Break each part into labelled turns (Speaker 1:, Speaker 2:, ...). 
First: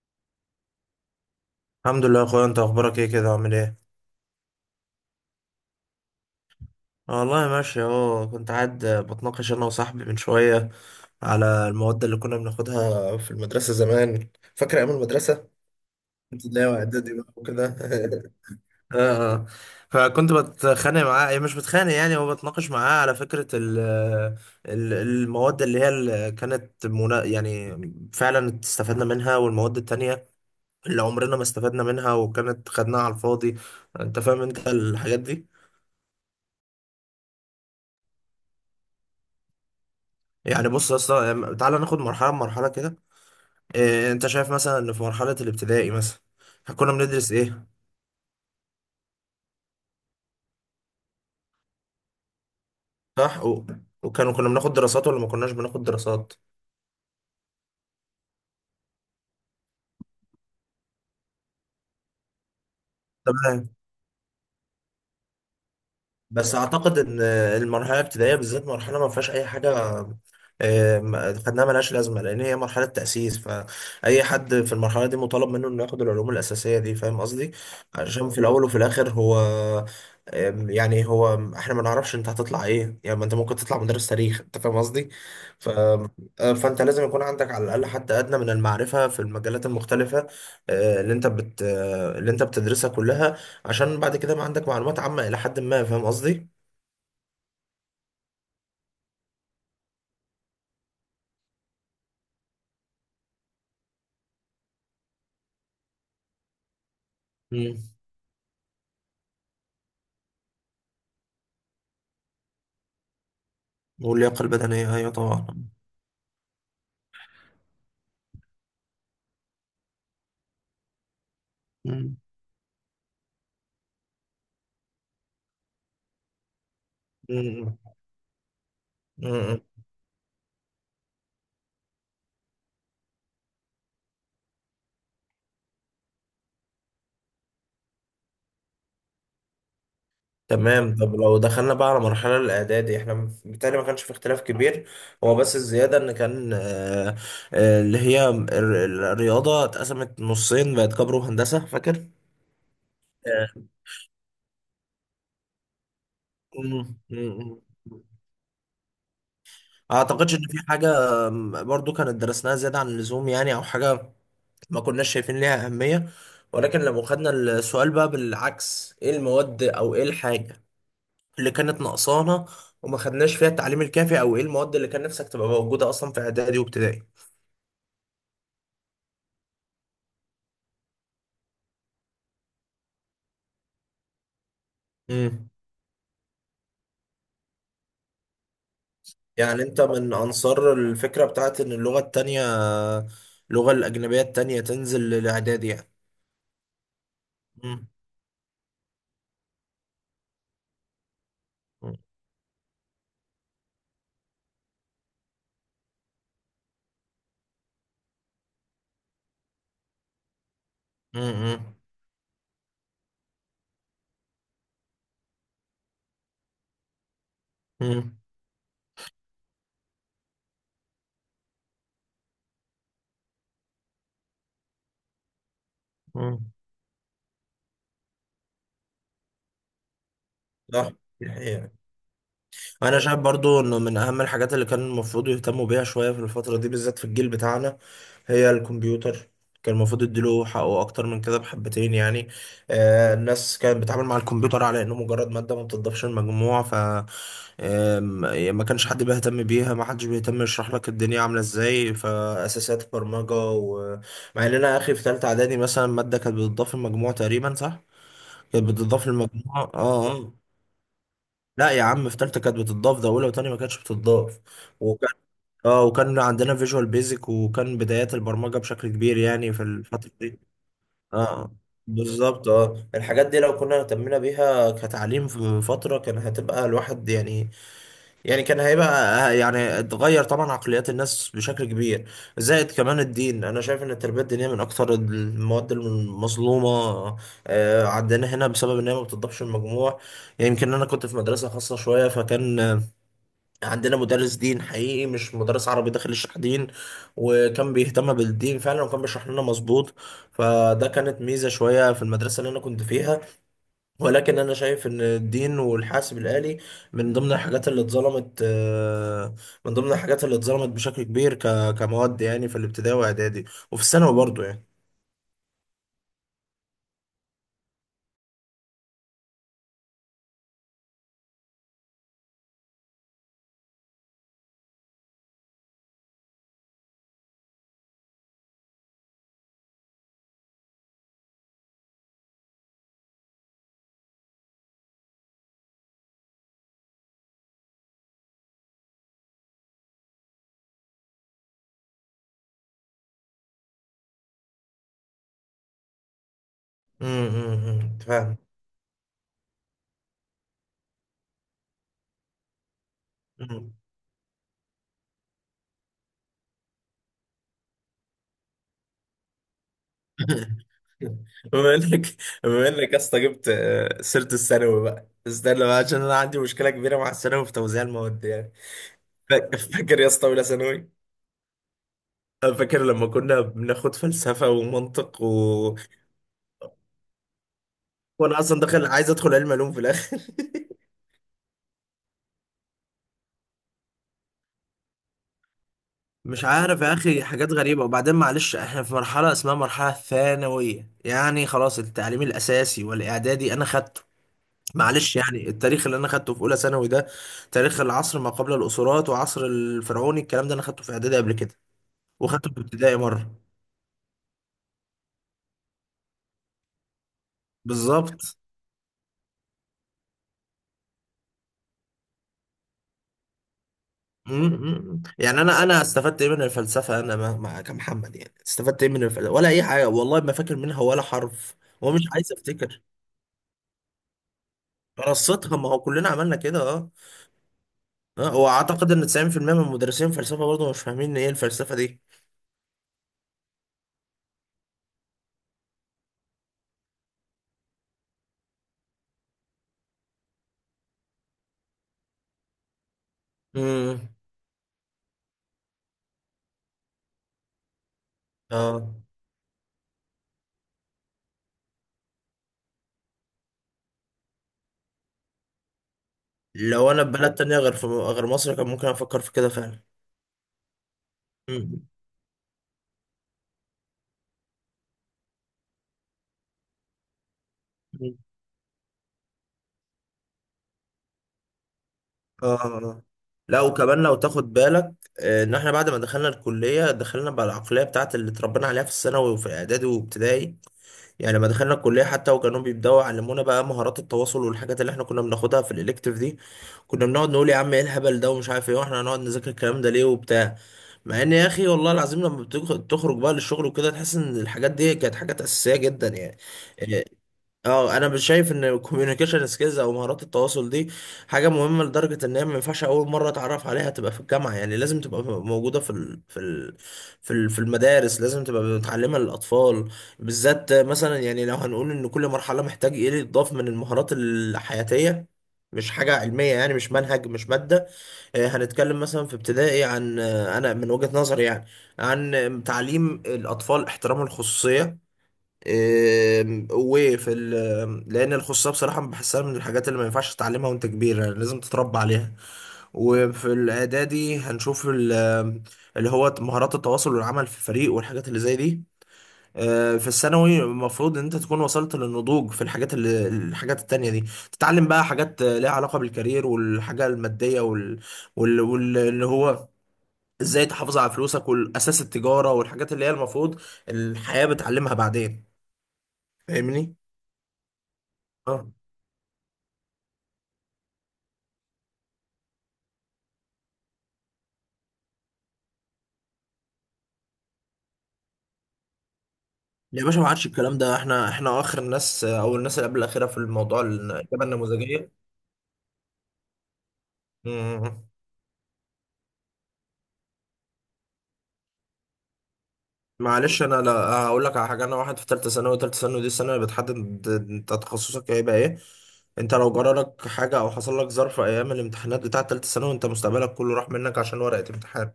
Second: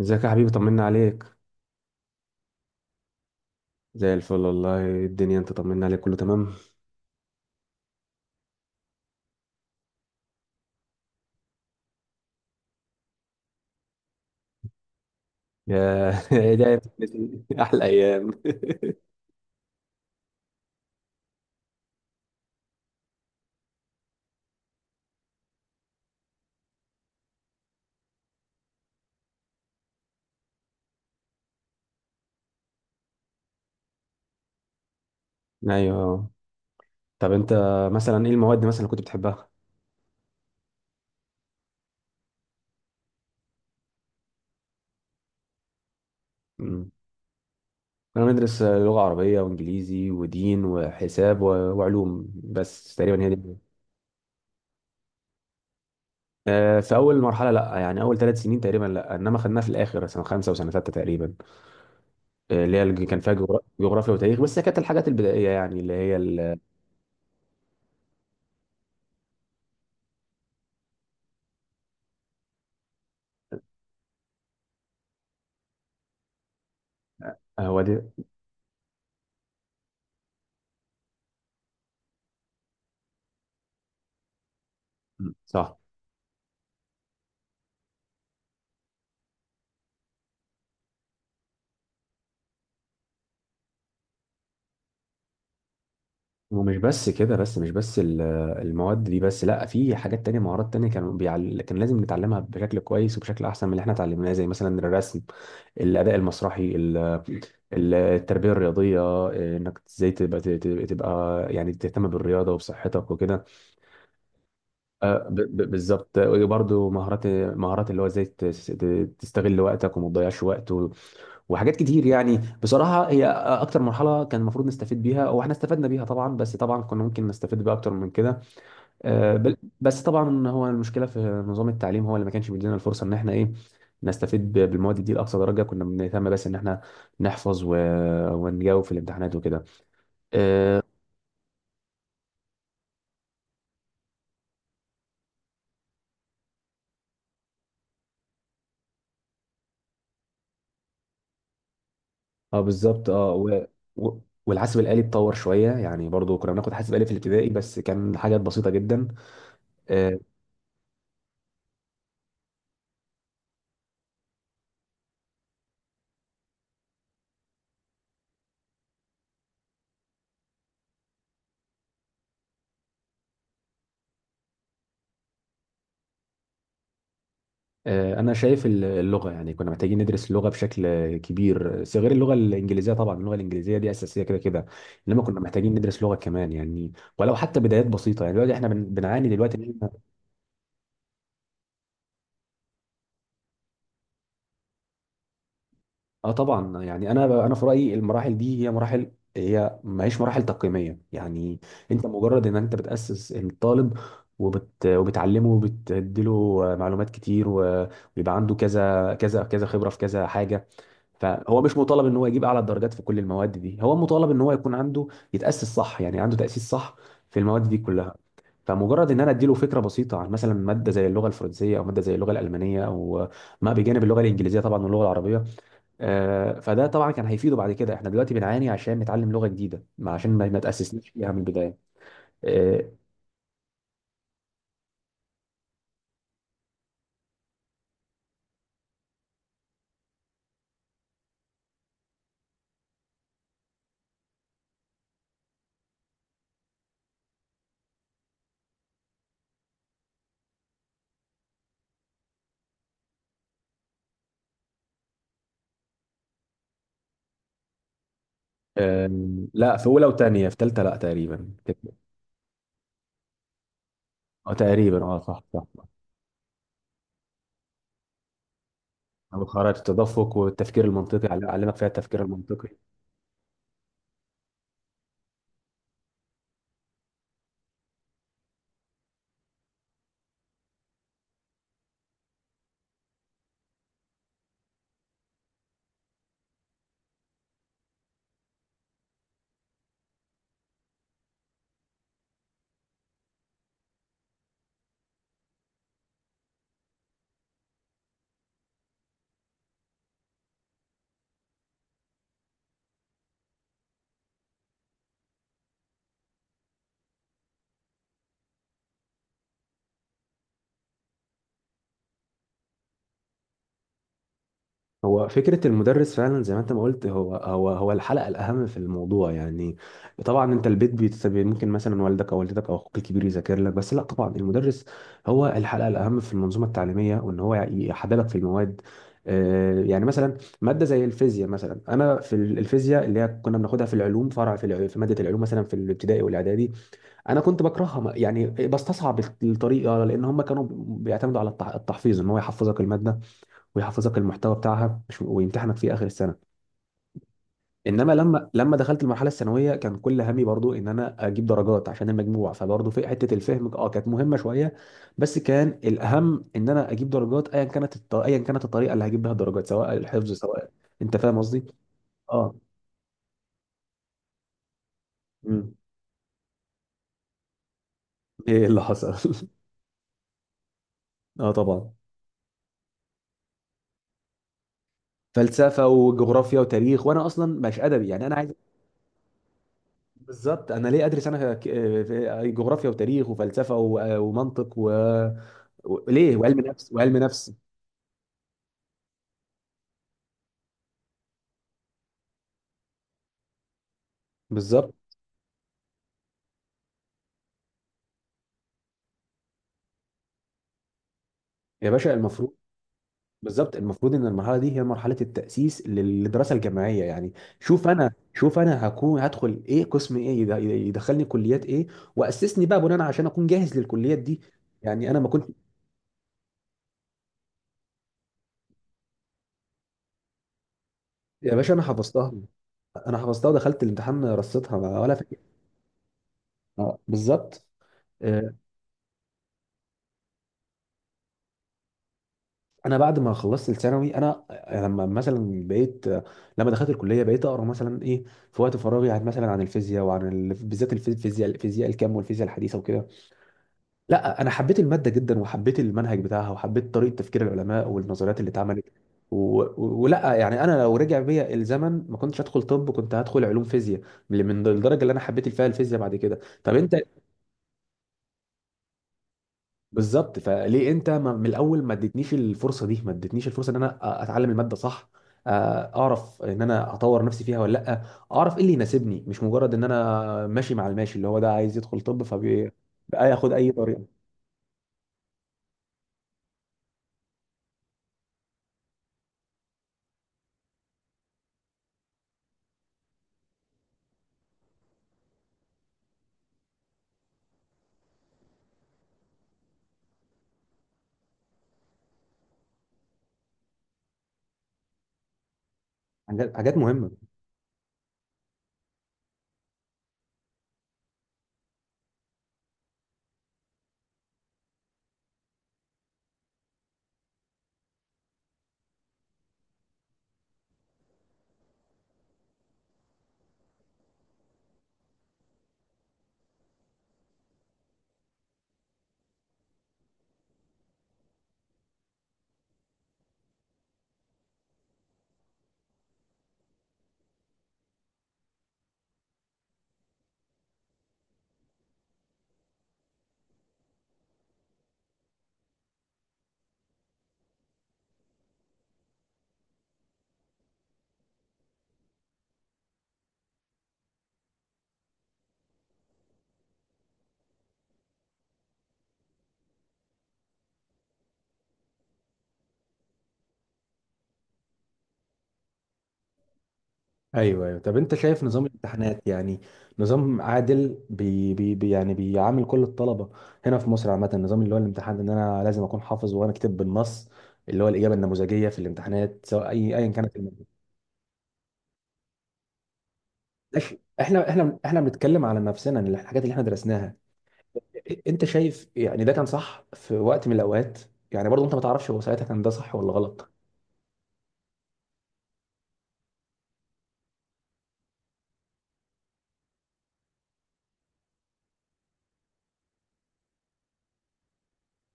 Speaker 1: ازيك يا حبيبي، طمنا عليك.
Speaker 2: الحمد لله يا اخويا، انت اخبارك ايه كده؟ عامل ايه؟
Speaker 1: زي الفل والله. الدنيا، انت طمنا عليك، كله تمام.
Speaker 2: آه والله ماشي اهو. كنت قاعد بتناقش انا وصاحبي من شويه على المواد اللي كنا بناخدها في المدرسه زمان. فاكر ايام المدرسه؟
Speaker 1: ايه ده
Speaker 2: ابتدائي
Speaker 1: يا
Speaker 2: واعدادي بقى
Speaker 1: ابني؟
Speaker 2: وكده.
Speaker 1: احلى ايام.
Speaker 2: اه، اه. فكنت بتخانق معاه، إيه، مش بتخانق، يعني هو بتناقش معاه على فكره المواد اللي هي اللي كانت منا، يعني فعلا استفدنا منها، والمواد التانية اللي عمرنا ما استفدنا منها وكانت خدناها على الفاضي. انت فاهم الحاجات دي؟
Speaker 1: ايوه، طب انت مثلا ايه المواد مثلا اللي كنت بتحبها؟
Speaker 2: يعني بص يا اسطى، تعالى ناخد مرحله مرحله كده. إيه، انت شايف مثلا ان في مرحله الابتدائي مثلا
Speaker 1: مم.
Speaker 2: كنا بندرس ايه؟
Speaker 1: انا بدرس لغه عربيه وانجليزي ودين وحساب وعلوم، بس تقريبا هي
Speaker 2: صح،
Speaker 1: دي.
Speaker 2: كنا بناخد دراسات ولا ما كناش بناخد دراسات؟
Speaker 1: في اول مرحله لا، يعني اول 3 سنين تقريبا لا، انما خدناها في الاخر سنه 5 وسنه 6 تقريبا. كان فيها
Speaker 2: تمام.
Speaker 1: جغرافيا وتاريخ، بس هي كانت الحاجات البدائيه، يعني اللي هي
Speaker 2: بس
Speaker 1: ال-
Speaker 2: اعتقد ان المرحله الابتدائيه بالذات مرحله ما فيهاش اي حاجه. خدناها ملهاش لازمه، لان هي مرحله تاسيس، فاي حد في المرحله دي مطالب منه انه ياخد العلوم الاساسيه دي. فاهم قصدي؟
Speaker 1: هو دي.
Speaker 2: عشان في الاول وفي الاخر هو، يعني هو احنا ما نعرفش انت هتطلع ايه، يعني ما انت ممكن تطلع مدرس تاريخ. انت فاهم قصدي؟
Speaker 1: مم.
Speaker 2: ف...
Speaker 1: صح.
Speaker 2: آه، فانت لازم يكون عندك على الاقل حتى ادنى من المعرفه في المجالات المختلفه، اللي انت بتدرسها كلها، عشان بعد كده بقى عندك معلومات عامة إلى حد ما. فاهم قصدي؟
Speaker 1: ومش بس كده، بس مش بس المواد دي بس، لا في حاجات تانية، مهارات تانية كانوا كان لازم نتعلمها بشكل كويس وبشكل احسن من اللي احنا اتعلمناه، زي مثلا الرسم، الاداء المسرحي
Speaker 2: مم.
Speaker 1: التربية الرياضية، انك ازاي تبقى يعني تهتم بالرياضة وبصحتك وكده.
Speaker 2: واللياقة البدنية، أيوة طبعا.
Speaker 1: بالظبط، برضه مهارات، مهارات اللي هو ازاي تستغل وقتك وما تضيعش وقت وحاجات كتير،
Speaker 2: مم.
Speaker 1: يعني بصراحة هي اكتر مرحلة كان المفروض نستفيد بيها، واحنا استفدنا بيها طبعا، بس طبعا كنا ممكن نستفيد بيها
Speaker 2: مم.
Speaker 1: اكتر من كده.
Speaker 2: مم.
Speaker 1: بس طبعا هو المشكله في نظام التعليم، هو اللي ما كانش بيدينا الفرصه ان احنا ايه، نستفيد بالمواد دي لاقصى درجه، كنا بنهتم بس ان احنا نحفظ ونجاوب في الامتحانات وكده. اه.
Speaker 2: تمام. طب لو دخلنا بقى على مرحلة الإعدادي، إحنا بالتالي ما كانش في اختلاف كبير، هو بس الزيادة إن كان، اللي هي الرياضة اتقسمت نصين، بقت كبر وهندسة. فاكر؟
Speaker 1: بالظبط. اه.
Speaker 2: آه.
Speaker 1: و... والحاسب الآلي اتطور شويه، يعني برضو كنا بناخد
Speaker 2: مم.
Speaker 1: حاسب آلي في
Speaker 2: مم.
Speaker 1: الابتدائي، بس كان حاجات بسيطه جدا. آه،
Speaker 2: أعتقدش إن في حاجة برضو كانت درسناها زيادة عن اللزوم، يعني أو حاجة ما كناش شايفين ليها أهمية. ولكن لو خدنا السؤال بقى بالعكس، ايه المواد او ايه الحاجة اللي كانت ناقصانا وما خدناش فيها التعليم الكافي، او ايه المواد اللي كان نفسك تبقى موجودة اصلا في اعدادي وابتدائي؟
Speaker 1: انا شايف اللغه، يعني كنا محتاجين ندرس اللغه بشكل كبير. غير اللغه الانجليزيه طبعا، اللغه الانجليزيه دي اساسيه كده كده، انما كنا
Speaker 2: امم.
Speaker 1: محتاجين ندرس لغه كمان يعني، ولو حتى بدايات بسيطه. يعني دلوقتي احنا بنعاني دلوقتي
Speaker 2: يعني
Speaker 1: إن
Speaker 2: انت
Speaker 1: إحنا-
Speaker 2: من انصار الفكرة بتاعت ان اللغة التانية، اللغة الاجنبية التانية تنزل للاعدادي يعني.
Speaker 1: اه طبعا، يعني انا في
Speaker 2: مم.
Speaker 1: رايي المراحل دي هي مراحل، هي ما هيش مراحل تقييميه يعني.
Speaker 2: مم.
Speaker 1: انت مجرد ان انت بتاسس الطالب، وبتعلمه، وبتديله معلومات كتير ويبقى عنده كذا كذا كذا خبره في كذا حاجه. فهو
Speaker 2: مم.
Speaker 1: مش مطالب ان هو يجيب اعلى الدرجات في كل المواد دي، هو مطالب ان هو يكون عنده، يتاسس صح، يعني عنده تاسيس صح في المواد دي كلها.
Speaker 2: مم.
Speaker 1: فمجرد ان انا اديله فكره بسيطه عن مثلا ماده زي اللغه الفرنسيه او ماده زي اللغه الالمانيه، او ما بجانب اللغه الانجليزيه طبعا واللغه العربيه.
Speaker 2: مم.
Speaker 1: فده طبعا كان هيفيده. بعد كده احنا دلوقتي بنعاني عشان نتعلم لغه جديده، عشان ما
Speaker 2: صح.
Speaker 1: تاسسناش
Speaker 2: دي
Speaker 1: فيها من البدايه.
Speaker 2: حقيقة.
Speaker 1: آه،
Speaker 2: انا شايف برضو انه من اهم الحاجات اللي كان المفروض يهتموا بيها شوية في الفترة دي بالذات في الجيل بتاعنا هي الكمبيوتر. كان المفروض يديله حقه اكتر من كده بحبتين يعني. آه، الناس كانت بتتعامل مع الكمبيوتر على انه مجرد مادة ما بتضافش المجموع. ف آم، يعني ما كانش حد بيهتم بيها، ما حدش بيهتم يشرح لك الدنيا عاملة ازاي، فاساسيات البرمجة مع ان انا اخي في تالتة اعدادي مثلا، مادة كانت بتضاف المجموع تقريبا، صح؟ كانت بتضاف
Speaker 1: آه،
Speaker 2: المجموع،
Speaker 1: لا، في اولى
Speaker 2: اه.
Speaker 1: وثانيه، في ثالثه لا تقريبا
Speaker 2: لا
Speaker 1: كده.
Speaker 2: يا عم، في تالتة كانت بتضاف، ده اولى وتانية ما كانتش بتضاف.
Speaker 1: اه، تقريبا
Speaker 2: وكان
Speaker 1: اه، صح صح.
Speaker 2: اه وكان عندنا فيجوال بيزك، وكان بدايات البرمجة بشكل كبير
Speaker 1: او
Speaker 2: يعني في
Speaker 1: خرائط
Speaker 2: الفترة
Speaker 1: التدفق
Speaker 2: دي.
Speaker 1: والتفكير المنطقي،
Speaker 2: اه،
Speaker 1: علمك فيها التفكير
Speaker 2: بالظبط،
Speaker 1: المنطقي.
Speaker 2: اه، الحاجات دي لو كنا اهتمينا بيها كتعليم في فترة، كان هتبقى الواحد يعني، كان هيبقى، يعني اتغير طبعا عقليات الناس بشكل كبير. زائد كمان الدين، انا شايف ان التربية الدينية من اكثر المواد المظلومة عندنا هنا، بسبب ان هي ما بتضافش المجموع. يمكن، يعني انا كنت في مدرسة خاصة شوية، فكان عندنا مدرس دين حقيقي، مش مدرس عربي داخل يشرح دين، وكان بيهتم بالدين فعلا، وكان بيشرح لنا مظبوط، فده كانت ميزة شوية في المدرسة اللي أنا كنت فيها. ولكن أنا شايف إن الدين والحاسب الآلي من ضمن الحاجات اللي اتظلمت، بشكل كبير كمواد يعني، في الابتدائي وإعدادي، وفي الثانوي برضه يعني.
Speaker 1: هو فكرة المدرس فعلا زي ما انت ما قلت، هو الحلقة الأهم في الموضوع يعني. طبعا انت البيت بيتسبب، ممكن مثلا والدك او والدتك او اخوك الكبير يذاكر لك، بس لا طبعا المدرس هو الحلقة الأهم في المنظومة التعليمية، وان هو يحببك في المواد. يعني مثلا مادة زي الفيزياء مثلا، انا في الفيزياء اللي هي كنا بناخدها في العلوم، فرع في في مادة العلوم مثلا في الابتدائي والاعدادي، انا كنت بكرهها، يعني بستصعب الطريقة، لان هم كانوا بيعتمدوا على التحفيظ، ان هو يحفظك المادة، ويحفظك المحتوى بتاعها، ويمتحنك فيه اخر السنه.
Speaker 2: أمم، أمم، أنت
Speaker 1: انما
Speaker 2: فاهم؟
Speaker 1: لما دخلت المرحله الثانويه، كان كل همي برضو ان انا اجيب درجات عشان المجموع، فبرضو في حته الفهم اه كانت مهمه شويه، بس كان الاهم ان انا اجيب درجات ايا كانت الطريقه اللي هجيب بها الدرجات، سواء الحفظ، سواء، انت فاهم قصدي.
Speaker 2: بما انك
Speaker 1: اه.
Speaker 2: بما انك يا اسطى جبت سيره الثانوي بقى، استنى
Speaker 1: مم.
Speaker 2: بقى، عشان انا عندي مشكله كبيره مع الثانوي في توزيع المواد يعني.
Speaker 1: ايه اللي حصل؟
Speaker 2: فاكر يا اسطى اولى ثانوي؟
Speaker 1: اه طبعا.
Speaker 2: أنا فاكر لما كنا بناخد فلسفه ومنطق
Speaker 1: فلسفه وجغرافيا وتاريخ، وانا اصلا مش ادبي، يعني انا
Speaker 2: وانا
Speaker 1: عايز،
Speaker 2: اصلا داخل عايز ادخل علم علوم في الاخر.
Speaker 1: بالظبط. انا ليه ادرس انا في جغرافيا وتاريخ وفلسفه ومنطق ليه
Speaker 2: مش
Speaker 1: وعلم
Speaker 2: عارف
Speaker 1: نفس
Speaker 2: يا
Speaker 1: وعلم
Speaker 2: اخي، حاجات
Speaker 1: نفس
Speaker 2: غريبه. وبعدين معلش، احنا في مرحله اسمها مرحله ثانويه، يعني خلاص، التعليم الاساسي والاعدادي انا خدته.
Speaker 1: بالظبط
Speaker 2: معلش، يعني التاريخ اللي انا خدته في اولى ثانوي ده، تاريخ العصر ما قبل الاسرات وعصر الفرعوني، الكلام ده انا خدته في اعدادي قبل كده،
Speaker 1: يا باشا،
Speaker 2: وخدته
Speaker 1: المفروض،
Speaker 2: في ابتدائي مره.
Speaker 1: بالظبط. المفروض ان المرحله دي هي مرحله التاسيس للدراسه الجامعيه يعني. شوف انا
Speaker 2: بالظبط.
Speaker 1: شوف انا هدخل ايه قسم ايه، يدخلني كليات ايه، واسسني بقى بناء عشان اكون جاهز للكليات
Speaker 2: م-
Speaker 1: دي.
Speaker 2: م- م.
Speaker 1: يعني انا ما
Speaker 2: يعني
Speaker 1: كنت.
Speaker 2: انا استفدت ايه من الفلسفه؟ انا ما كمحمد، يعني استفدت ايه من الفلسفه ولا اي حاجه؟ والله ما فاكر منها ولا
Speaker 1: يا
Speaker 2: حرف،
Speaker 1: باشا انا
Speaker 2: ومش
Speaker 1: حفظتها.
Speaker 2: عايز افتكر.
Speaker 1: انا حفظتها، ودخلت الامتحان رصيتها، ولا فاكر.
Speaker 2: رصتها، ما هو كلنا عملنا كده، اه.
Speaker 1: بالظبط. آه،
Speaker 2: واعتقد ان 90% من مدرسين الفلسفه برضه مش فاهمين ايه الفلسفه دي.
Speaker 1: انا بعد ما خلصت الثانوي انا، لما مثلا بقيت لما دخلت الكليه، بقيت اقرا مثلا ايه في وقت فراغي، عن مثلا الفيزياء بالذات الفيزياء الكم، والفيزياء الحديثه وكده.
Speaker 2: امم
Speaker 1: لا انا حبيت الماده جدا، وحبيت المنهج بتاعها، وحبيت طريقه تفكير العلماء والنظريات اللي اتعملت
Speaker 2: اه
Speaker 1: و... و- ولا، يعني انا لو رجع بيا الزمن ما كنتش هدخل طب، كنت هدخل علوم فيزياء، من الدرجه اللي انا حبيت فيها الفيزياء بعد كده. طب
Speaker 2: لو
Speaker 1: انت،
Speaker 2: انا في بلد تانية، غير في غير مصر، كان ممكن افكر في كده فعلا.
Speaker 1: بالظبط. فليه انت من
Speaker 2: مم.
Speaker 1: الاول ما اديتنيش الفرصه ان انا اتعلم الماده صح، اعرف ان انا اطور نفسي فيها ولا لا،
Speaker 2: مم.
Speaker 1: اعرف ايه اللي يناسبني، مش مجرد ان انا ماشي مع الماشي، اللي هو ده عايز يدخل طب
Speaker 2: اه.
Speaker 1: فبقى
Speaker 2: آه.
Speaker 1: ياخد
Speaker 2: لا،
Speaker 1: اي
Speaker 2: وكمان لو
Speaker 1: طريقه.
Speaker 2: تاخد بالك ان احنا بعد ما دخلنا الكليه دخلنا بالعقليه بتاعت اللي اتربينا عليها في الثانوي وفي اعدادي وابتدائي. يعني لما دخلنا الكليه حتى، وكانوا بيبداوا يعلمونا بقى مهارات التواصل والحاجات اللي احنا كنا بناخدها في الالكتيف دي، كنا بنقعد نقول يا عم ايه الهبل ده ومش عارف ايه، واحنا هنقعد نذاكر الكلام ده ليه وبتاع. مع ان، يا اخي والله العظيم، لما بتخرج بقى للشغل وكده تحس ان الحاجات دي كانت حاجات اساسيه جدا يعني.
Speaker 1: حاجات حاجات مهمه.
Speaker 2: اه، انا مش شايف ان الكوميونيكيشن سكيلز او مهارات التواصل دي حاجه مهمه لدرجه ان هي ما ينفعش اول مره اتعرف عليها تبقى في الجامعه. يعني لازم تبقى موجوده في المدارس، لازم تبقى متعلمه للاطفال بالذات. مثلا يعني، لو هنقول ان كل مرحله محتاج ايه اللي يتضاف من المهارات الحياتيه، مش حاجة علمية يعني، مش منهج، مش مادة. هنتكلم مثلا في ابتدائي عن، أنا من وجهة نظري يعني، عن تعليم الأطفال احترام الخصوصية. لان الخصوصيه بصراحه بحسها من الحاجات اللي ما ينفعش تتعلمها وانت كبير، يعني لازم تتربى عليها. وفي الاعدادي هنشوف اللي هو مهارات التواصل والعمل في فريق والحاجات اللي زي دي. في الثانوي المفروض ان انت تكون وصلت للنضوج في الحاجات الحاجات التانية دي. تتعلم بقى حاجات ليها علاقة بالكارير والحاجة المادية، اللي هو ازاي تحافظ على فلوسك، والاساس التجارة، والحاجات اللي هي المفروض الحياة بتعلمها بعدين. فاهمني؟
Speaker 1: ايوه ايوه، طب انت شايف
Speaker 2: اه
Speaker 1: نظام الامتحانات يعني نظام عادل، يعني بيعامل كل الطلبه هنا في مصر عامه، النظام اللي هو الامتحان، ان انا لازم اكون حافظ، وانا كاتب بالنص اللي هو الاجابه النموذجيه في الامتحانات، سواء
Speaker 2: يا
Speaker 1: ايا
Speaker 2: باشا، ما
Speaker 1: كانت.
Speaker 2: عادش الكلام ده. احنا اخر الناس، او الناس اللي قبل الاخيره في الموضوع
Speaker 1: إح-
Speaker 2: الاجابه
Speaker 1: احنا
Speaker 2: النموذجيه.
Speaker 1: بنتكلم على نفسنا، إن الحاجات اللي احنا درسناها،
Speaker 2: مم.
Speaker 1: انت شايف يعني ده كان صح في وقت من الاوقات، يعني برضه انت ما تعرفش هو ساعتها كان ده صح ولا غلط.
Speaker 2: معلش انا، لا، هقول لك على حاجه. انا واحد في ثالثه ثانوي، ثالثه ثانوي دي السنه اللي بتحدد انت تخصصك هيبقى ايه. انت لو جرالك حاجه او حصل لك ظرف ايام الامتحانات بتاعه ثالثه ثانوي، انت مستقبلك كله راح منك عشان ورقه امتحان.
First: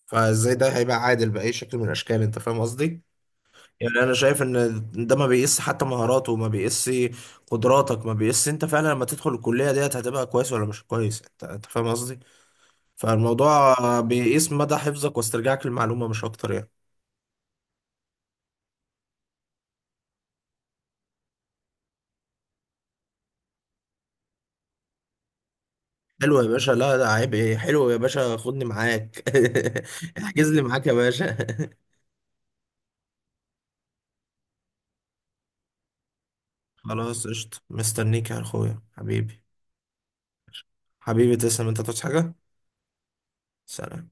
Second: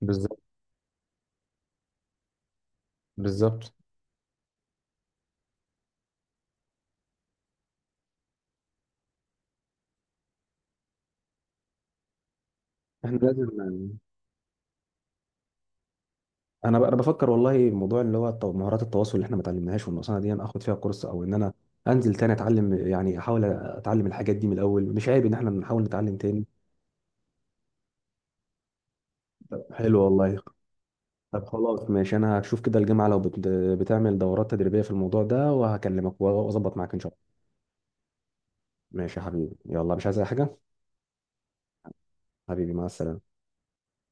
Speaker 1: بالظبط،
Speaker 2: فازاي ده هيبقى عادل باي شكل من الاشكال؟ انت فاهم قصدي؟
Speaker 1: بالظبط.
Speaker 2: يعني انا شايف ان ده ما بيقيس حتى مهاراته، ما بيقيس قدراتك، ما بيقيس انت فعلا لما تدخل الكليه ديت هتبقى كويس ولا مش كويس. انت فاهم قصدي؟
Speaker 1: احنا لازم،
Speaker 2: فالموضوع
Speaker 1: يعني
Speaker 2: بيقيس مدى حفظك واسترجاعك للمعلومه مش اكتر يعني.
Speaker 1: انا بفكر والله، موضوع اللي هو مهارات التواصل اللي احنا ما اتعلمناهاش والنقصانه دي، انا اخد فيها كورس، او ان انا انزل تاني اتعلم. يعني احاول اتعلم الحاجات دي من الاول، مش عيب ان احنا نحاول نتعلم
Speaker 2: حلو
Speaker 1: تاني.
Speaker 2: يا باشا، لا ده عيب ايه، حلو يا باشا، خدني معاك.
Speaker 1: حلو والله.
Speaker 2: احجز لي معاك يا باشا.
Speaker 1: طب خلاص ماشي، انا هشوف كده الجامعه لو بتعمل دورات تدريبيه في الموضوع ده، وهكلمك واظبط معاك ان شاء الله.
Speaker 2: خلاص قشطه، مستنيك يا اخويا
Speaker 1: ماشي يا
Speaker 2: حبيبي.
Speaker 1: حبيبي، يلا مش عايز اي حاجه.
Speaker 2: حبيبي تسلم، انت تصحى حاجه.
Speaker 1: حبيبي مع السلامه.
Speaker 2: سلام.